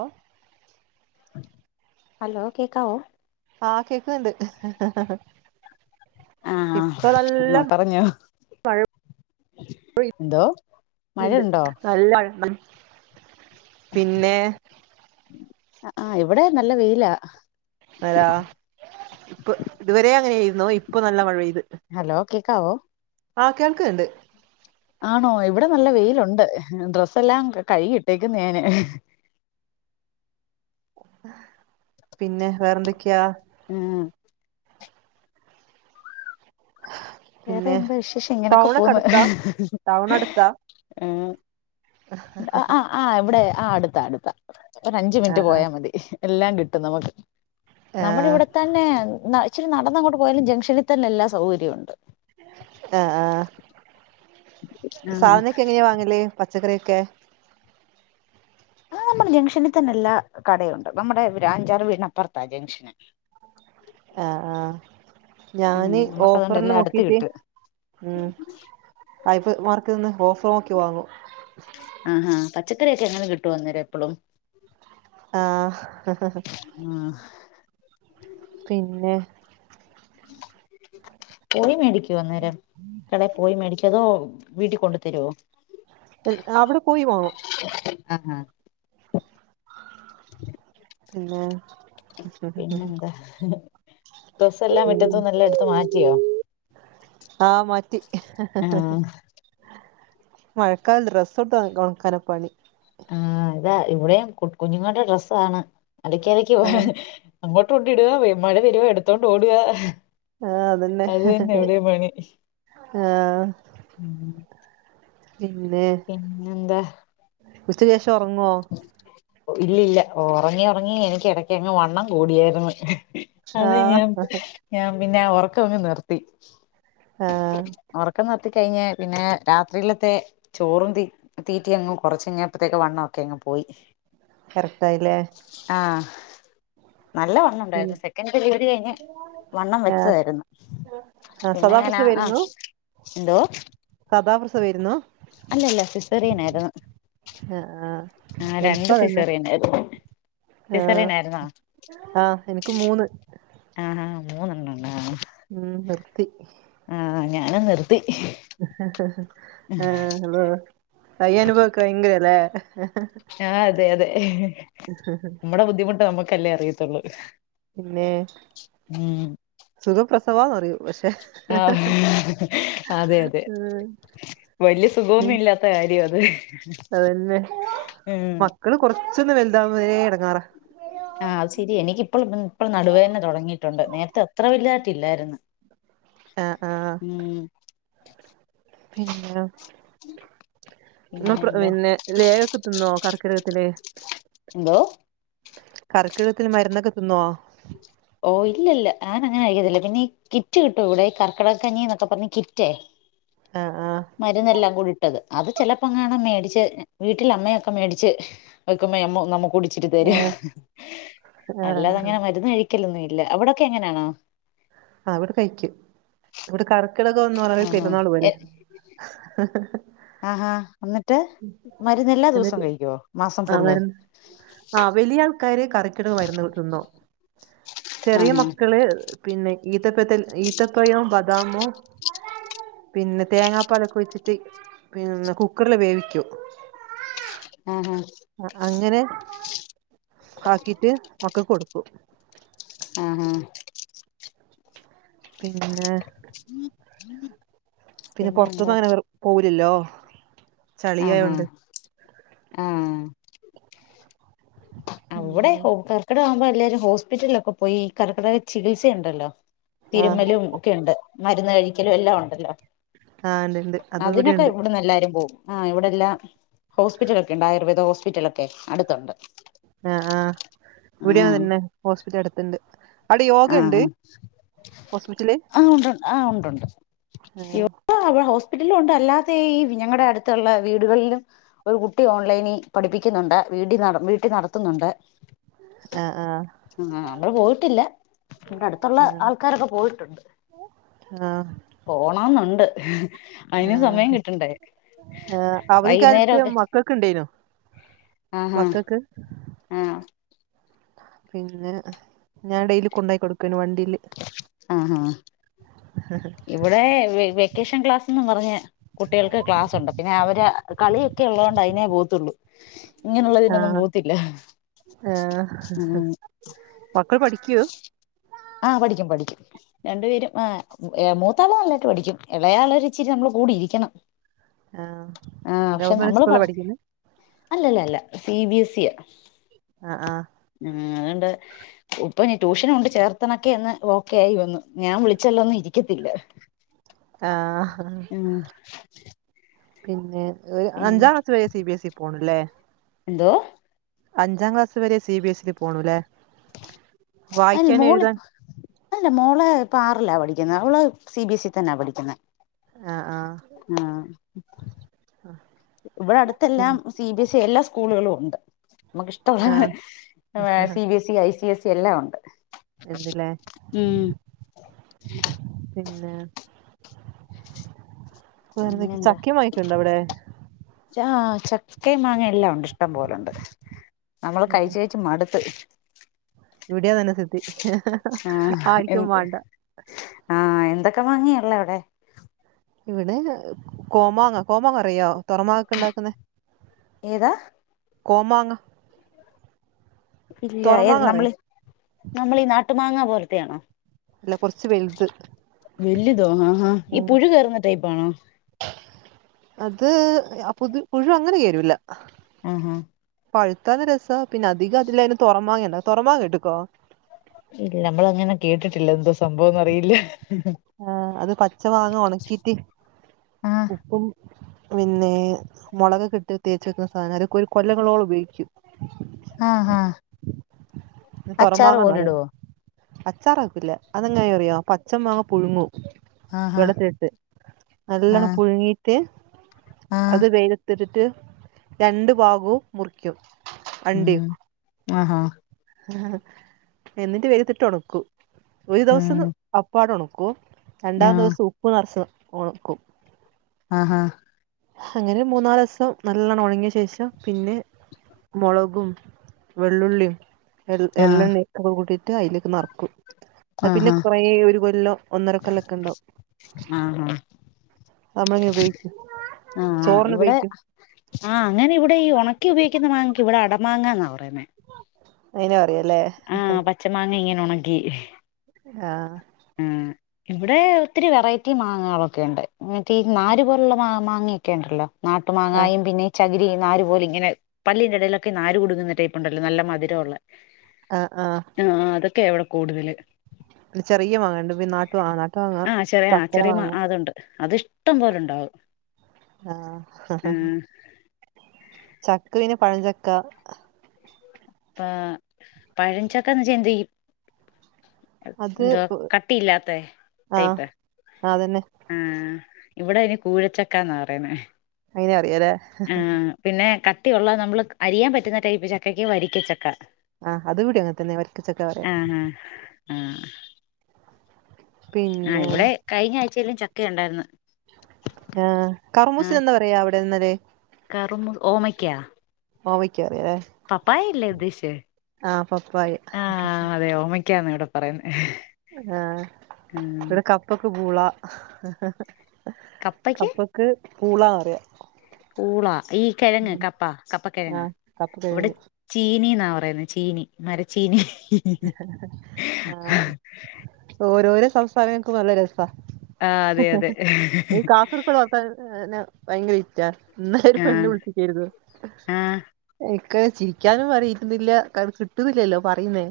ഓ hello കേക്കാവൊ. ആഹ് കേക്ക്ന്ന്ണ്ട്. ആഹ് ഇപ്പ നല്ല പറഞ്ഞോ മഴ [unintelligible] എന്തോ ണ്ട് മഴയുണ്ടോ നല്ല [unintelligible] പിന്നേ അ ആഹ് ഇവ്ടെ നല്ല വെയില അരാ ഇപ്പ ഇത് വരേ അങ്ങനൊയായിരുന്നു ഇപ്പൊ നല്ല മഴ പെയ്ത് ഹലോ കേക്കാവൊ ആഹ് കേൾക്ക്ണ്ട് ആണോ ഇവ്ടെ നല്ല വെയിലുണ്ട് ഡ്രസ്സെല്ലാം കൈകിട്ടേക്ക്ന്ന് ഞാന് പിന്നെ വേറെന്തെക്ക്യാ? ആഹ് പിന്നെ വേറെന്താ വിശേഷം ഇങ്ങനെയൊക്കെ ടൗണൊക്കെ പോവ്ന്ന്. അടുത്താ ടൗൺ അടുത്താ ആഹ് ആഹ് ഇവ്ടെ ആഹ് അടുത്ത അടുത്താ ഒരഞ്ച് മിൻറ്റ് ആഹ് ആഹ് പോയാ മതി എല്ലാം കിട്ടും നമുക്ക് ആഹ് നമ്മ്ടെവ്ടെ തന്നേ ഇച്ചിരി നടന്നങ്ങ്ട്ട് പോയാലും ജംഗ്ഷനിതന്നെ എല്ലാ സൗകര്യവുണ്ട് ആഹ് ആഹ് ആഹ് സാധനൊക്കെ എങ്ങനെയാ വാങ്ങല് പച്ചക്കറിയൊക്കേ? ആഹ് നമ്മ്ടെ ജംഗ്ഷനിതന്നെ എല്ലാ കടയുണ്ട് നമ്മ്ടെ അഞ്ചാറ് വീടിനപ്പറ്ത്താ ജംഗ്ഷന് ആഹ് ആഹ്. ഉം ഞാന് നമുക്ക് അതുകൊണ്ട് ഓഫറ് എല്ലാം അടുത്ത് നോക്കീട്ട് കിട്ടും ഉം അയ്പ് മാർക്ക്ന്ന് ഓഫറ് നോക്കി വാങ്ങും ആഹ് ഹാ പച്ചക്കറി ഒക്കെ അങ്ങനെ കിട്ടൊ അന്നേരം എപ്പളും ആഹ് ആഹ് പിന്നെ, പോയി മേടിക്കോ അന്നേരം കടയി പോയി മേടിക്കോ അതോ വീട്ടി കൊണ്ട് തരോ? അവ്ടെ പോയി വാങ്ങും ആഹാ പിന്നെ പിന്നെന്താഡ്രെസ്സെല്ലാം ഉം മിറ്റത്ത്ന് എല്ലാം എടുത്ത് മാറ്റിയോ ആഹ് മാറ്റി ആഹ് മഴക്കാലത്ത് ഡ്രസ്സ്‌ ഒക്കെ ഉണക്കാനാ പണി. ആഹ ഇതാ ഇവിടെയും കു കുഞ്ഞുങ്ങളുടെ ഡ്രസ്സാണ് അലക്ക അലക്ക് ആഹ് പോ- അങ്ങോട്ട് കൊണ്ട് ഇടുക. മഴ വരുവ എടുത്തോണ്ട് ഓടുക [unintelligible] ആഹ അതന്നെ അത് തന്നെ ഇവിടെയും പണി ആഹ [unintelligible] പിന്നെ പിന്നെന്താ ഉച്ചകേഷം ഉറങ്ങോ. ഒ ഇല്ല ഇല്ല. ഒറങ്ങി ഒറങ്ങി എനിക്ക് ഇടക്കങ്ങ് വണ്ണം കൂടിയായിരുന്നു. അതെ, ആഹ് ഞാൻ [unintelligible] ഞാൻ പിന്നെ ആ ഉറക്കമങ്ങ് നിർത്തി. ആഹ ഒറക്കം നിർത്തി കഴിഞ്ഞ് പിന്നെ രാത്രിയിലത്തെ ചോറും തീ തീറ്റി അങ്ങങ് കൊറച്ചങ്ങപ്പഴത്തേക്ക വണ്ണണം ഒക്കെ അങ്ങങ് പോയി. കറക്‌റ്റായി ലേ? ആഹ, നല്ല പിന്നെ ന്നുണ്ടായിരുന്നു. സെക്കൻഡ് പിരീഡില് ഇന്നെ വണ്ണം ആഹ് വെച്ചതായിരുന്നു. ആഹ് പിന്നെങ്ങനാ ആഹ സദാപ്രസവേരുന്നു എന്തോ സാതാ പ്രസവംയിരുന്നു. അല്ലല്ല സിസ്സറിയനായിരുന്നു അ ആ ആ രണ്ട് സിസറിയൻ ആയിരുന്നു സി സറിയന ആയിരുന്നോ ആഹ എനിക്ക് മൂന്ന്. ആ ആഹ മൂന്നെണ്ണം ഉണ്ട- ഉം നിർത്തി. ആഹ ഞാന നിർത്തി. [inaudible] ആ, അതെ അതെ. [unintelligible] മ്മടെ ബുദ്ധിമുട്ട് മ്മക്കല്ലേ അറിയത്തുള്ളൂ. പിന്നെ സുഖപ്രസവന്നറിയും അ [unintelligible] അതെ അതെ. ഉം വലിയ ഉം സുഖന്നും ല്ല കാര്യം അത് അതന്നെ ഉം മക്കള് കൊറച്ചൊന്ന് വലുതാ വരെേ ഇടങ്ങാറാ. ആഹ അത് ശരി എനിക്കിപ്പോൾ ഇപ്പോൾ നടുവേ തന്നെ തുടങ്ങിയിട്ടുണ്ട് നേരത്തെ അത്ര വലുതായിട്ട ഇല്ലായിരുന്നു. ആഹ് ആഹ് ഉം പിന്നെ പിന്നെ മ്മ [unintelligible] എന്താ പിന്നെ ലേഗൊക്കെ തിന്നോ? കർക്കിടകത്തില്. എന്തോ കർക്കിടകത്തില് മരുന്നൊക്കെ തിന്നോ? ഓ, ഇല്ല ല്ല. ഞാനങ്ങനെ കഴിക്കത്തില്ല. പിന്നെ ഈ കിറ്റ് കിട്ടു ഇവിടെ. ഈ കർക്കടകഞ്ഞി എന്നൊക്കെ പറഞ്ഞ് കിറ്റേ ആ അ. മരുന്നെല്ലാം കൂടി ഇട്ടത് അത് ചിലപ്പോങ്ങണൻ മേടിച്ച് വീട്ടിലമ്മയൊക്കെ മേടിച്ച് എക്കമ്മ നമ്മ കുടി ച്ചി തര അല്ലാതെ ആഹ് അങ്ങനെ മരുന്ന് കഴിക്കലൊന്നും ഇല്ല അവിടൊക്കെ എങ്ങനാണോ അ, ഇവിടെ കഴിക്കും. ഇവിടെ കറക്കിടകംന്ന് പറഞ്ഞ ആഹാ പെരുന്നാള് പോലെയാ [unintelligible] ആഹാ! എന്നിട്ട് മരുന്ന് എല്ലാ ദിവസം കഴിക്കുവോ? മാസം ഫുള്ള്. ആ വലിയ ആൾക്കാരെ കറിക്കിടമായിന്ന നിന്നോ. ചെറിയ ആഹാ മക്കള് പിന്നെ ഈത്തപ്പത്തെ ഈത്തപ്പയോ ബദാമോ പിന്നെ തേങ്ങാപ്പാലൊക്കെ ഒയ് ച്ചിട്ട് പിന്നെ കുക്കറില് വേവിക്കും ആഹ ഹഹ അ, അങ്ങനെ [inaudible] ആക്കിട്ട് മക്കൾക്ക് കൊടുക്കും. ആഹ് ഹഹ പിന്നെ ഉം ഉം പിന്നെ പുറത്തൊന്നും അങ്ങനെ പോവുലല്ലോ. ആഹ് ഹ ആഹ് അവിടെ ഹോക്കാർ കി ടാകുമ്പോ എല്ലാരും ഹോസ്പിറ്റലിൽ ഒക്കെ പോയി കർക്കിടക ചികിത്സ ഉണ്ടല്ലോ തിരുമമ ആഹ് ലും ഒക്കെ ഉണ്ട് മരുന്ന് കഴിക്കലും എല്ലാം ഉണ്ടല്ലോ ആഹ് ഇണ്ട് ഇണ്ട് അത് അതിനൊക്കെ ഇവിടെയുണ്ട് ഇവിടുന്ന് എല്ലാരും പോകു ആ ഇവിടെ എല്ലാം ഹോസ്പിറ്റലൊക്കെ ഉണ്ട് ആയുർവേദ ഹോസ്പിറ്റലൊക്കെ അടുത്തുണ്ട് ആ ആഹ് ഇവിടെ അത്‌ ആഹ് തന്നെ ഹോസ്പിറ്റൽ അടുത്തുണ്ട് അവിടെ യോഗ ഉണ്ട് ആഹ് ഹോസ്പിറ്റല് അഹ് ഉണ്ട് ആ ഉണ്ട് ആഹ് ണ്ട് ആ ടെ ഹോസ്പിറ്റലും ഉണ്ട് അല്ലാതെ ഈ ഞങ്ങളുടെ അടുത്തുള്ള വീടുകളിലും ഒരു കുട്ടി ഓൺലൈനി പഠിപ്പിക്കുന്നുണ്ട് വീട്ടി നട വീട്ടിൽ നടത്തുന്നുണ്ട് ആഹ് ആഹ് മ്മ് നമ്മള് പോയിട്ടില്ല ഇവിടെ അടുത്തുള്ള ആൾക്കാരൊക്കെ പോയിട്ടുണ്ട് ആഹ് പോണന്നുണ്ട് ആ അതിന് സമയം കിട്ടണ്ടേ ആ അവധിക്കാലത്ത് വൈകുന്നേരൊക്കെ മക്കൾ ക്ക് ണ്ടായിനോ ആഹാ മക്കക്ക് ആഹ് പിന്നെ ഞാൻ ഡെയിലി കൊണ്ടയി കൊടുക്കല് വണ്ടില് ആ ഹാ ഹ ഇവിടെ വെക്കേഷൻ ക്ലാസ്ന്ന് പറഞ്ഞ കുട്ടികൾക്ക് ക്ലാസുണ്ട് പിന്നെ അവര് കളിയൊക്കെ ഉള്ളോ ണ്ട് അതിനെ പോകത്തുള്ളു ഇങ്ങനുള്ളതിനൊന്നും ആഹ് പോത്തില്ല ആഹ് മക്കൾ പഠിക്കോ? ആഹ് പഠിക്കും പഠിക്കും രണ്ടു പേരും ആ മൂത്താൾ നന്നാ യിട്ട് പഠിക്കും ഇളയാൾ ഒരു ഇച്ചിരി നമ്മള് കൂടി ഇരിക്കണം ആഹ് ആഹ് പക്ഷെ ഗവൺമെന്റ് നമ്മള് സ്കൂളിലാ പറ പഠിക്കുന്നെ അല്ലല്ല ല്ല സി ബി എസ് സി യാ അ ആഹ് ഉമ് അതു ണ്ട് ഇപ്പൊ ഞാൻ ട്യൂഷന ണ്ട് ചേർ [unintelligible] ഒന്ന് ഓക്കെ ആയി വന്നു ഞാൻ വിളിച്ചല്ലൊന്നു ഇരിക്കത്തില്ല ആഹ ആ ഉം പിന്നെ അഞ്ചാം പിന്നെ ക്ലാസ് വരെ സി ബി എസ് ഇ പോണല്ലേ എന്തോ അഞ്ചാം ക്ലാസ് വരെ സി ബി എസ് സി ൽ പോണൂല്ലേ അല് വായിക്കാൻ എഴുതാൻ മോളിപ്പ അല്ല മോള് ഇപ്പോ ആറില പഠിക്കുന്നത് അവള് സി ബി എസ് ഇ തന്നാ പഠിക്കുന്നത് ആഹ് ആഹ ആഹ് ഇവിടെ അടുത്ത് എല്ലാം സി ബി എസ് ഇ എല്ലാ സ്കൂളുകളും ഉണ്ട് നമുക്ക് ആഹ് ഇഷ്ടമുള്ള C B S E I C S E എല്ലാം ഉണ്ട് എന്ത്‌ ലേ ഉം പിന്നെ വേർതെ ചകിം വാങിക്ണ്ടവിടെ? ചാ ചക്കേ മാങ്ങേ എല്ലാം ഉണ്ട് ഇഷ്ടം പോലുണ്ട്. നമ്മള് കഴിച്ച് കഴച്ച് മടുത്ത് ഇവിടെയും അത്‌ തന്നെ സ്ഥിതി ആരിക്കും വണ്ട ആഹ എന്തൊക്കെ മാങ്ങി യാല്ല അവിടെ ഇവിടെ കോമാങ്ങ കോമാങ്ങ അറിയോ തുറമാങ്ങായൊക്കെ ഉണ്ടാക്കുന്ന ഏതാ കോമാങ്ങ ഇല്ല ഏത് തൊറമാങ്ങ നമ്മൾ അറിയോ നമ്മളീ നാട്ടു മാങ്ങ പോലത്തെയ ആണോ അല്ല കുറച്ച് വലുത് വലുതോ ആഹ ഹ ഈ ഉം പുഴു കയറുന്ന ടൈപ്പാണോ അത് പുതു പുഴു അങ്ങനെ കേറില്ല ആഹ ആഹ പഴുത്താല് രസാ പിന്നെ അതികതിലെന് തൊറമാങ്ങല്ലേ തൊറമാ കേട്ട്കോ ഇല്ല നമ്മളങ്ങനെ കേട്ടിട്ടില്ല എന്തോ സംഭവംന്നറിയില്ല ആഹ് അത് പച്ചമാങ്ങ ഉണക്കിട്ട് ആഹ് ഉപ്പും പിന്നെ മുളകൊക്കെട്ട് തേച് വെകുന്നസാനാ കൊല്ലങ്ങളോളം ഉപയോഗിക്കും ആഹ് ആഹ് അച്ചാറ് തൊറമാങ്ങന്നറിം പോലിടുവോ അച്ചാറാകൂല അതെങ്ങനാറിയോ പച്ചമാങ്ങ പുഴുങ്ങും ആഹാ വെള്ളത്തിട്ട് നല്ലോണം ആഹ് പുഴുങ്ങിട്ട് ആഹ് അത് വെയിലെ തിട്ടിട്ട് രണ്ട് ഭാഗവും മുറിക്കും അണ്ടിയും ഉം ആഹ് എന്നിട്ട് വെയിലത്തിട്ട് ഒണക്കും ഒരു ദിവസം ഉം അപ്പാട് ഉണക്കും രണ്ടാം ആഹ് ദിവ്സം ഉപ്പ് നറച്ച് ഒണക്കും ആഹാ അങ്ങനെ ഒരു മൂന്നാല്സം നല്ലണം ഒണങ്ങിയ ശേഷം പിന്നെ മുളകും വെള്ളുള്ളിം ആഹ് എള്ളെണ്ണക്കെ കൂട്ടിട്ട് അയിലേക്ക് നറക്കും അത് പിന്നെ ആഹാ കൊറേ ഒരു കൊല്ലം ഒന്നര കൊല്ലൊക്കെണ്ടാവും ആഹ് നമ്മളിങ്ങനെ ഉപയോഗിക്കും ആഹ് ആഹ് ചോറിന് ഇവിടെ ഉപയോഗിക്കും ആഹാ അങ്ങനെ ഇവിടെ ഈ ഉണക്കി ഉപയോഗിക്കുന്ന മാങ്ങയ്ക്ക് ഇവിടെ അടമാങ്ങാന്നാ പറയുന്നേ അയിനാ പറയല്ലേ പച്ച മാങ്ങ ഇങ്ങനെ ഒണക്കി. ആഹ് ഇവിടെ ഒത്തിരി വെറൈറ്റി മാങ്ങളൊക്കെ ഉണ്ട്. മറ്റെ ഈ നാരു പോലെയുള്ള മാ മാങ്ങയൊക്കെ ഉണ്ടല്ലോ? നാട്ടു ആഹ് മാങ്ങായും പിന്നെ ചകിരി നാരു പോലെ ഇങ്ങനെ, പല്ലിന്റെ ഇടയിലൊക്കെ നാര് കുടുങ്ങുന്ന ടൈപ്പ് ഉണ്ടല്ലോ നല്ല മധുരുള്ള ആഹആഹാ ആ അതൊക്കെ ഇവിടെ കൂടുതല് ചെറിയ മാങ്ങണ്ട് പി നാട്ടുമാങ്ങാ ആ ചെറിയ ചെറിയ മാ അതുണ്ട് അത് ഇഷ്ടം പോലെണ്ടാവും ആഹാ ഹ് ഹ് ചക്ക വിനെ പഴംചക്ക ആ പഴഞ്ചക്കന്ന് വെച്ചാ എന്ത് ചെയ്യും അത് എന്തോ കട്ടിയില്ലാത്ത ആഹ് ടൈപ് അതന്നെ ആഹ് ഇവിടെ അതിന് കൂഴച്ചക്കാന്നാ പറയ്ണ അയിനെ അറിയാലെ പിന്നെ കട്ടി ഉള്ള നമ്മള് അരിയാൻ പറ്റുന്ന ടൈപ്പ് ചക്കക്ക് വരിക്ക ചക്ക ആഹ് അതിവിടിം അങ്ങെൻ തന്നെ വരിക്കച്ചക്കാ പറയാ ആഹേ ആഹ് ആ പിന്നെ ഇവിടെ കഴിഞ്ഞ ആഴ്ചെയിലും ചക്ക ഉണ്ടായിര്ന്നു ആഹ് കർമൂസ എന്നാ പറയാ അവിടെ ഇന്നല് കറുമ ഓമയ്ക്കാ മാമ്മയ്ക്കറിയാ ല്ലേ പപ്പായല്ലേ ഉദ്ദേശിച്ചേ പപ്പായ ആഹ് അതെ ഓമക്കാന്ന ഇവിടെ പറയന്നേ ആഹ് ഇവിടെ കപ്പക്ക് പൂള ഹാ ഹേ ഹേ കപ്പയ്ക്ക് കപ്പക് ക്ക് പൂളാറിയാ പൂളാ ഈ കിഴങ്ങ് കപ്പ കപ്പ കിഴങ്ങാ ആഹ് കപ്പ ഇവിടെ കിഴങ്ങിന് ചീനിന്നാ പറയുന്നത് ചീനി മരച്ചീനി ആഹ് ഓരോരോ സംസാരം കേകുംബം നല്ല രസാ ആഹ് അതെ അതെ ഈ കാസർഗോഡ ഇപ്പയ്ത്ത കാലം ഭയങ്കര വിറ്റാ ഇന്നലെ ഒരു പെണ്ണ് ആഹ് വിളിചികിര്ന്നു ആഹ് എക്ക് ചിരിക്കാനും പറയിരുന്നില്ല ക കിട്ടുന്നില്ലല്ലോ പറയുന്നേ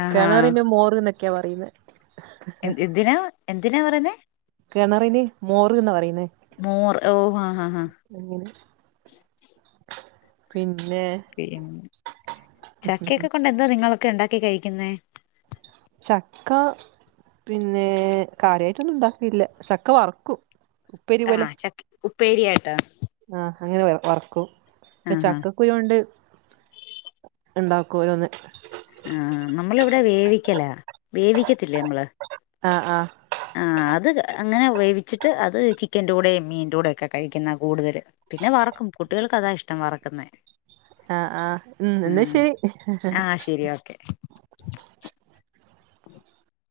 ആഹാ കെണറിന് മോറ്ന്നെക്കെ പറയുന്നെ എ [unintelligible] എന്തിനാ എന്തിനാ പറയുന്നേ? കിണറിനി മോറന്ന് പറയുന്നേ മൂർ ഓഹാ ആഹ് ആഹ് അങ്ങനെ. പിന്നെ. പി [unintelligible] ചക്കയൊക്കെ കൊണ്ട് എന്താ നിങ്ങളൊക്കെ ണ്ടാക്കി കഴിക്കുന്നേ? ചക്ക പിന്നെ കാര്യയായിട്ടൊന്നുണ്ടാക്കില്ല ചക്ക വർക്കു ആഴ ചക്കി ഉപ്പേരിയായിട്ട ആഹ് അങ്ങനെ വർക്കും ആ ആ ഇപ്പോ കുരുകൊണ്ട് ഉണ്ടാക്കു ഓരോന്ന്. ആ, നമ്മളിവിടെ വേവിക്കലാ. വേവിക്കത്തില്ലേ നമ്മള്. അ, ആഹ ആ. അത് അങ്ങനെ വേവിച്ചിട്ട് അത് ചിക്കൻന്റെ കൂടെയും മീൻന്റെ കൂടെയും ഒക്കെ കഴിക്കുന്ന കൂടുതല്. പിന്നെ വറക്കും. കുട്ടികൾക്ക് അതാ ഇഷ്ടം വറക്കുന്നേ. ആഹ്, ആഹ്, ഉം എന്നാ ശരി. ഹ ഹ ഹ ഹാ രി ഓക്കെ.